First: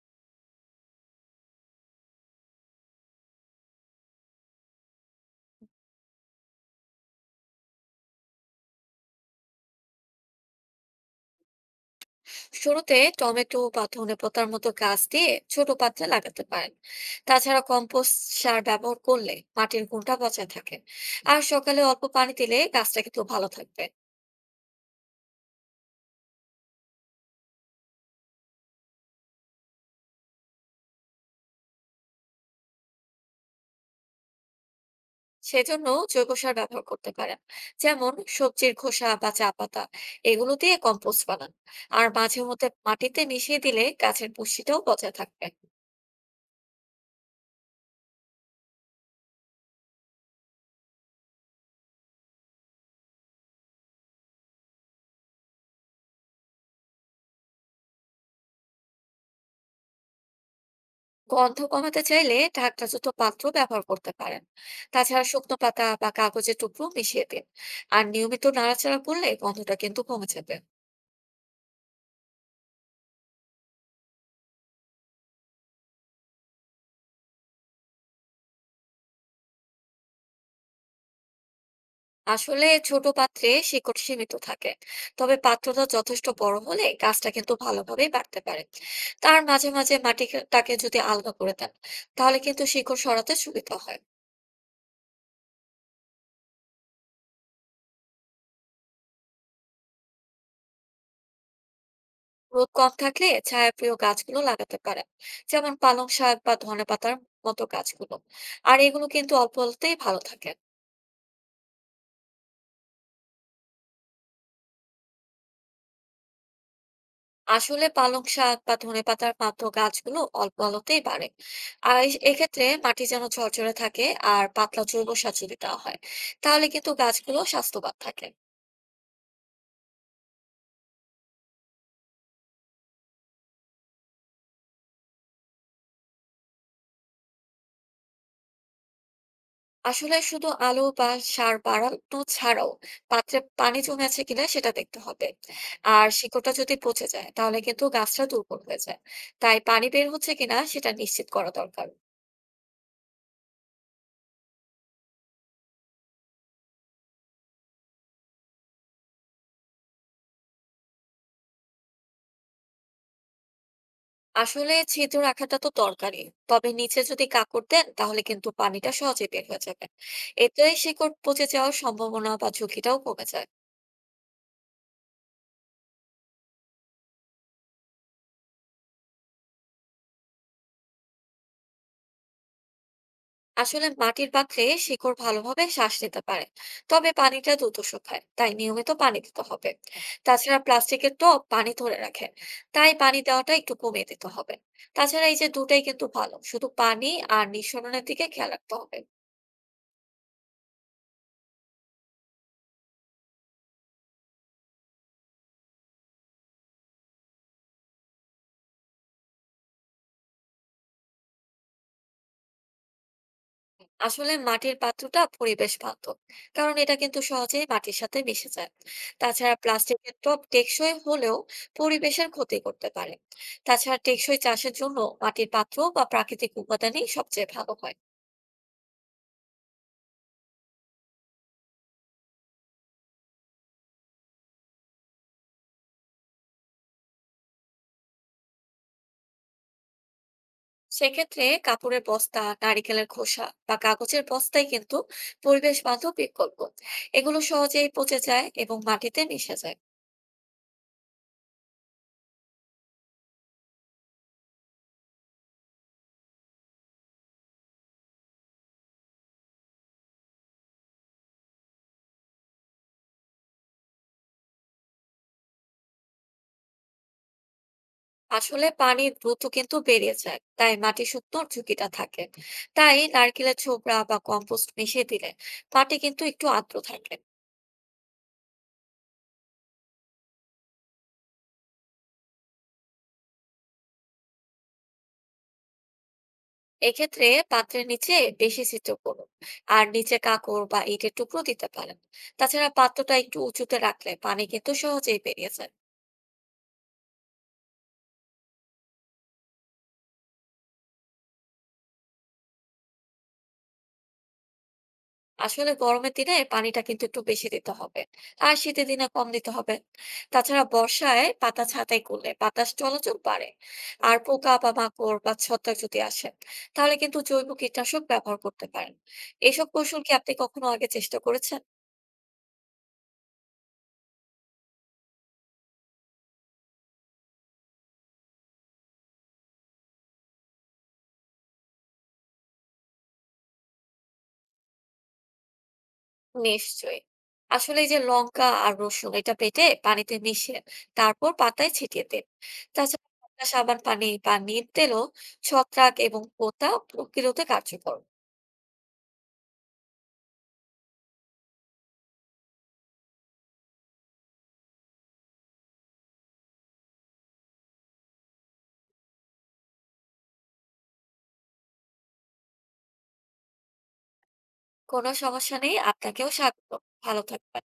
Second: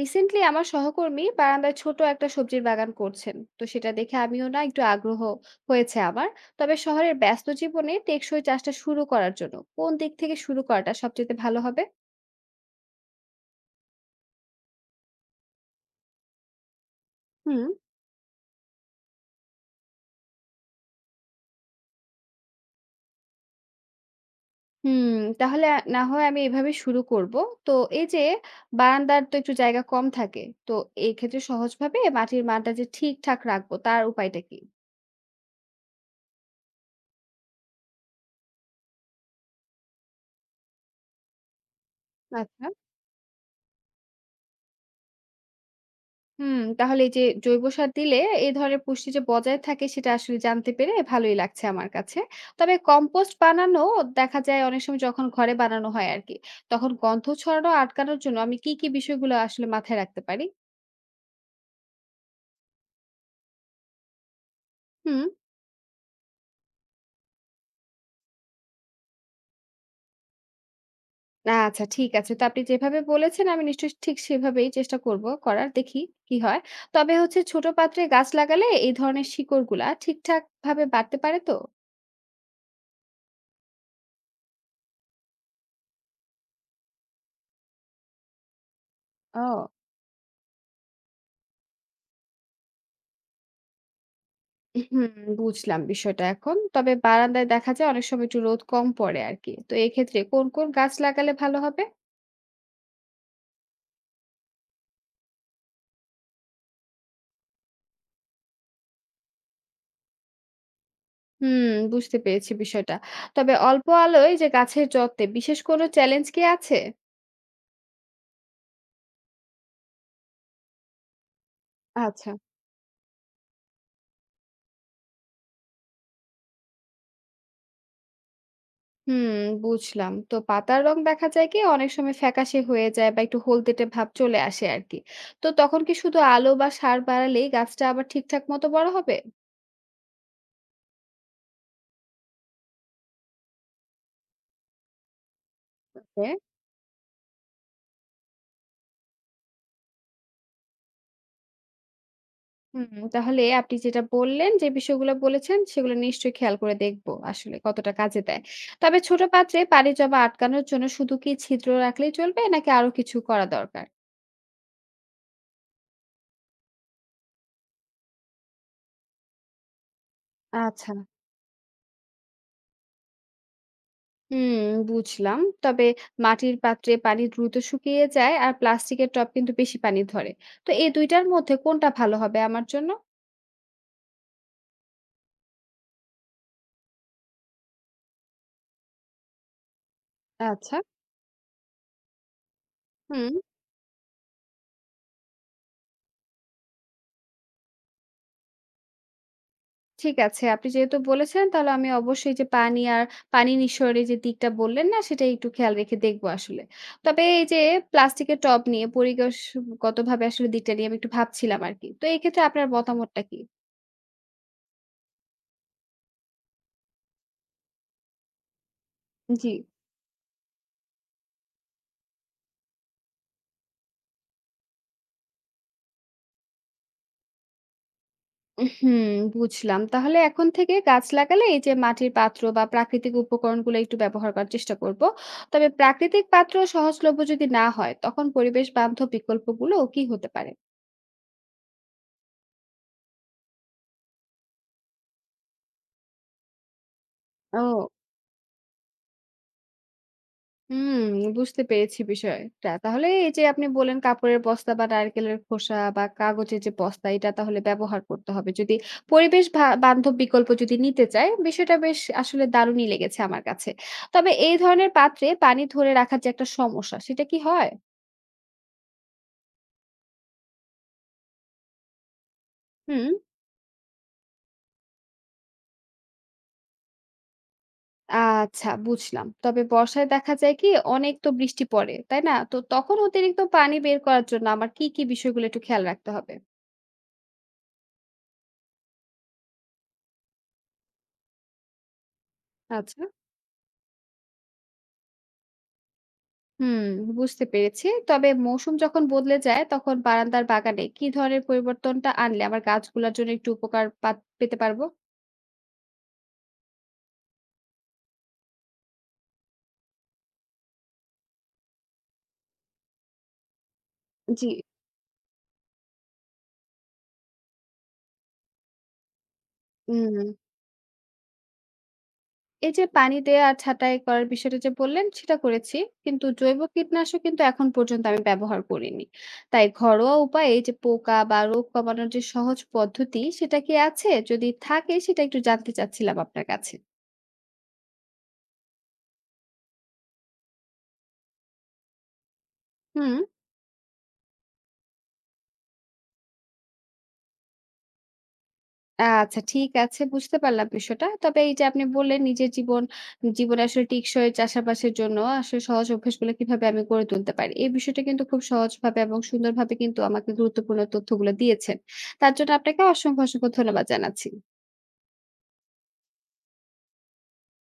Recently আমার সহকর্মী বারান্দায় ছোট একটা সবজির বাগান করছেন, তো সেটা দেখে আমিও না একটু আগ্রহ হয়েছে আমার। তবে শহরের ব্যস্ত জীবনে টেকসই চাষটা শুরু করার জন্য কোন দিক থেকে শুরু করাটা সবচেয়ে ভালো হবে? শুরুতে টমেটো বা ধনেপাতার মতো গাছ দিয়ে ছোট পাত্রে লাগাতে পারেন। তাছাড়া হুম। কম্পোস্ট সার ব্যবহার করলে মাটির গুণটা বজায় থাকে। আর সকালে অল্প পানি দিলে গাছটা কিন্তু ভালো থাকবে। হুম, তাহলে না হয় আমি এভাবে শুরু করব। তো এই যে, বারান্দার তো একটু জায়গা কম থাকে, তো এই ক্ষেত্রে সহজভাবে মাটির মানটা যে ঠিকঠাক রাখবো তার উপায়টা কি? সেজন্য জৈব সার ব্যবহার করতে পারেন, যেমন সবজির খোসা বা চা পাতা। এগুলো দিয়ে কম্পোস্ট বানান। আর মাঝে আচ্ছা। মধ্যে মাটিতে মিশিয়ে দিলে গাছের পুষ্টিটাও বজায় থাকবে। হুম, তাহলে এই যে জৈব সার দিলে এই ধরনের পুষ্টি যে বজায় থাকে, সেটা আসলে জানতে পেরে ভালোই লাগছে আমার কাছে। তবে কম্পোস্ট বানানো দেখা যায় অনেক সময় যখন ঘরে বানানো হয় আরকি। তখন গন্ধ ছড়ানো আটকানোর জন্য আমি কি কি বিষয়গুলো আসলে মাথায় রাখতে পারি? গন্ধ কমাতে চাইলে ঢাকনা যুক্ত পাত্র ব্যবহার করতে পারেন। তাছাড়া হুম। শুকনো পাতা বা কাগজের টুকরো মিশিয়ে দিন। আর নিয়মিত নাড়াচাড়া করলে গন্ধটা কিন্তু কমে যাবে। আচ্ছা, ঠিক আছে। তো আপনি যেভাবে বলেছেন আমি নিশ্চয়ই ঠিক সেভাবেই চেষ্টা করব করার। দেখি কি হয়। তবে হচ্ছে ছোট পাত্রে গাছ লাগালে এই ধরনের শিকড়গুলা ঠিকঠাকভাবে বাড়তে পারে তো? আসলে ছোট পাত্রে শিকড় সীমিত থাকে, তবে পাত্রটা যথেষ্ট বড় হলে গাছটা কিন্তু ভালোভাবেই বাড়তে পারে। তার মাঝে ও। মাঝে মাটিটাকে যদি আলগা করে দেন, তাহলে কিন্তু শিকড় সরাতে সুবিধা হয়। হুম, বুঝলাম বিষয়টা এখন। তবে বারান্দায় দেখা যায় অনেক সময় একটু রোদ কম পড়ে আরকি। তো এক্ষেত্রে কোন কোন গাছ লাগালে ভালো হবে? রোদ কম থাকলে ছায়াপ্রিয় গাছগুলো লাগাতে পারেন, যেমন পালং শাক বা ধনেপাতার মতো গাছগুলো। আর এগুলো কিন্তু অল্প অল্পতেই ভালো থাকে। হুম, বুঝতে পেরেছি বিষয়টা। তবে অল্প আলোয় যে গাছের যত্নে বিশেষ কোনো চ্যালেঞ্জ কি আছে? আসলে পালং শাক বা ধনেপাতার পাতার মতো গাছগুলো অল্প আলোতেই বাড়ে। আর আচ্ছা। এক্ষেত্রে মাটি যেন ঝরঝরে থাকে। আর পাতলা জৈব সার যদি দেওয়া হয়, তাহলে কিন্তু গাছগুলো স্বাস্থ্যবান থাকে। হুম, বুঝলাম। তো পাতার রং দেখা যায় কি অনেক সময় ফ্যাকাশে হয়ে যায় বা একটু হলদেটে ভাব চলে আসে আরকি। তো তখন কি শুধু আলো বা সার বাড়ালেই গাছটা আবার ঠিকঠাক মতো বড় হবে? আসলে শুধু আলো বা সার বাড়ানো ছাড়াও পাত্রে পানি জমে আছে কিনা সেটা দেখতে হবে। আর ওকে। শিকড়টা যদি পচে যায় তাহলে কিন্তু গাছটা দুর্বল হয়ে যায়। তাই পানি বের হচ্ছে কিনা সেটা নিশ্চিত করা দরকার। হুম, তাহলে আপনি যেটা বললেন, যে বিষয়গুলো বলেছেন সেগুলো নিশ্চয়ই খেয়াল করে দেখব আসলে কতটা কাজে দেয়। তবে ছোট পাত্রে পানি জমা আটকানোর জন্য শুধু কি ছিদ্র রাখলেই চলবে নাকি আরো কিছু করা দরকার? আসলে ছিদ্র রাখাটা তো দরকারই, তবে নিচে যদি কাকড় দেন তাহলে কিন্তু পানিটা সহজে বের হয়ে যাবে। এতে আচ্ছা। শিকড় পচে যাওয়ার সম্ভাবনা বা ঝুঁকিটাও কমে যায়। হুম, বুঝলাম। তবে মাটির পাত্রে পানি দ্রুত শুকিয়ে যায় আর প্লাস্টিকের টব কিন্তু বেশি পানি ধরে। তো এই দুইটার মধ্যে কোনটা ভালো হবে আমার জন্য? আসলে মাটির পাত্রে শিকড় ভালোভাবে শ্বাস নিতে পারে, তবে পানিটা দ্রুত শুকায়, তাই নিয়মিত পানি দিতে হবে। তাছাড়া আচ্ছা। প্লাস্টিকের টব পানি ধরে রাখে, তাই পানি হুম। দেওয়াটা একটু কমিয়ে দিতে হবে। তাছাড়া এই যে দুটাই কিন্তু ভালো, শুধু পানি আর নিঃসরণের দিকে খেয়াল রাখতে হবে। ঠিক আছে। আপনি যেহেতু বলেছেন তাহলে আমি অবশ্যই যে পানি আর পানি নিঃসরণের যে দিকটা বললেন না সেটা একটু খেয়াল রেখে দেখবো আসলে। তবে এই যে প্লাস্টিকের টব নিয়ে পরিবেশগতভাবে আসলে দিকটা নিয়ে আমি একটু ভাবছিলাম আরকি। তো এই ক্ষেত্রে আপনার মতামতটা কি? আসলে মাটির পাত্রটা পরিবেশ বান্ধব, কারণ এটা কিন্তু সহজেই মাটির সাথে মিশে যায়। জি। তাছাড়া প্লাস্টিকের টব টেকসই হলেও পরিবেশের ক্ষতি করতে পারে। তাছাড়া টেকসই চাষের জন্য মাটির পাত্র বা প্রাকৃতিক উপাদানই সবচেয়ে ভালো হয়। হুম, বুঝলাম। তাহলে এখন থেকে গাছ লাগালে এই যে মাটির পাত্র বা প্রাকৃতিক উপকরণগুলো একটু ব্যবহার করার চেষ্টা করব। তবে প্রাকৃতিক পাত্র সহজলভ্য যদি না হয় তখন পরিবেশ বান্ধব বিকল্পগুলো কি হতে পারে? সেক্ষেত্রে কাপড়ের বস্তা, নারিকেলের খোসা বা কাগজের বস্তাই কিন্তু পরিবেশ বান্ধব বিকল্প। এগুলো সহজেই ও। পচে যায় এবং মাটিতে মিশে যায়। হুম, বুঝতে পেরেছি বিষয়টা। তাহলে এই যে আপনি বললেন কাপড়ের বস্তা বা নারকেলের খোসা বা কাগজের যে বস্তা এটা তাহলে ব্যবহার করতে হবে। যদি পরিবেশ বান্ধব বিকল্প যদি নিতে চাই, বিষয়টা বেশ আসলে দারুণই লেগেছে আমার কাছে। তবে এই ধরনের পাত্রে পানি ধরে রাখার যে একটা সমস্যা সেটা কি হয়? আসলে পানি দ্রুত কিন্তু বেরিয়ে যায়, তাই মাটি শুকনোর ঝুঁকিটা থাকে। তাই হুম। নারকেলের ছোবড়া বা কম্পোস্ট মিশিয়ে দিলে মাটি কিন্তু একটু আর্দ্র থাকে। আচ্ছা, বুঝলাম। তবে বর্ষায় দেখা যায় কি অনেক তো বৃষ্টি পড়ে, তাই না? তো তখন অতিরিক্ত পানি বের করার জন্য আমার কি কি বিষয়গুলো একটু খেয়াল রাখতে হবে? এক্ষেত্রে পাত্রের নিচে বেশি ছিদ্র করুন। আর নিচে কাঁকর বা ইটের টুকরো দিতে পারেন। তাছাড়া আচ্ছা। পাত্রটা একটু উঁচুতে রাখলে পানি কিন্তু সহজেই বেরিয়ে যায়। হুম, বুঝতে পেরেছি। তবে মৌসুম যখন বদলে যায় তখন বারান্দার বাগানে কি ধরনের পরিবর্তনটা আনলে আমার গাছগুলোর জন্য একটু উপকার পেতে পারবো? আসলে গরমের দিনে পানিটা কিন্তু একটু বেশি দিতে হবে, আর শীতের দিনে কম দিতে হবে। তাছাড়া বর্ষায় পাতা ছাঁটাই করলে বাতাস চলাচল বাড়ে। আর জি। পোকা বা মাকড় বা ছত্রাক যদি আসে, তাহলে কিন্তু জৈব কীটনাশক ব্যবহার করতে পারেন। এসব কৌশল কি হুম, আপনি কখনো আগে চেষ্টা করেছেন? এই যে পানি দেয়া আর ছাঁটাই করার বিষয়টা যে বললেন সেটা করেছি। কিন্তু জৈব কীটনাশক কিন্তু এখন পর্যন্ত আমি ব্যবহার করিনি। তাই ঘরোয়া উপায়ে এই যে পোকা বা রোগ কমানোর যে সহজ পদ্ধতি সেটা কি আছে? যদি থাকে সেটা একটু জানতে চাচ্ছিলাম আপনার কাছে। নিশ্চয়ই। আসলে এই যে লঙ্কা আর রসুন এটা বেটে পানিতে মিশিয়ে তারপর পাতায় ছিটিয়ে দিন। হুম। তাছাড়া সাবান পানি বা নিম তেলও ছত্রাক এবং পোকা প্রতিরোধে কার্যকর। আচ্ছা, ঠিক আছে, বুঝতে পারলাম বিষয়টা। তবে এই যে আপনি বললেন নিজের জীবনে আসলে টিকসই চাষাবাসের জন্য আসলে সহজ অভ্যাসগুলো কিভাবে আমি গড়ে তুলতে পারি। এই বিষয়টা কিন্তু খুব সহজভাবে এবং সুন্দরভাবে কিন্তু আমাকে গুরুত্বপূর্ণ তথ্যগুলো দিয়েছেন। তার জন্য আপনাকে অসংখ্য অসংখ্য ধন্যবাদ জানাচ্ছি। কোনো সমস্যা নেই। আপনাকেও স্বাগতম। ভালো থাকবেন।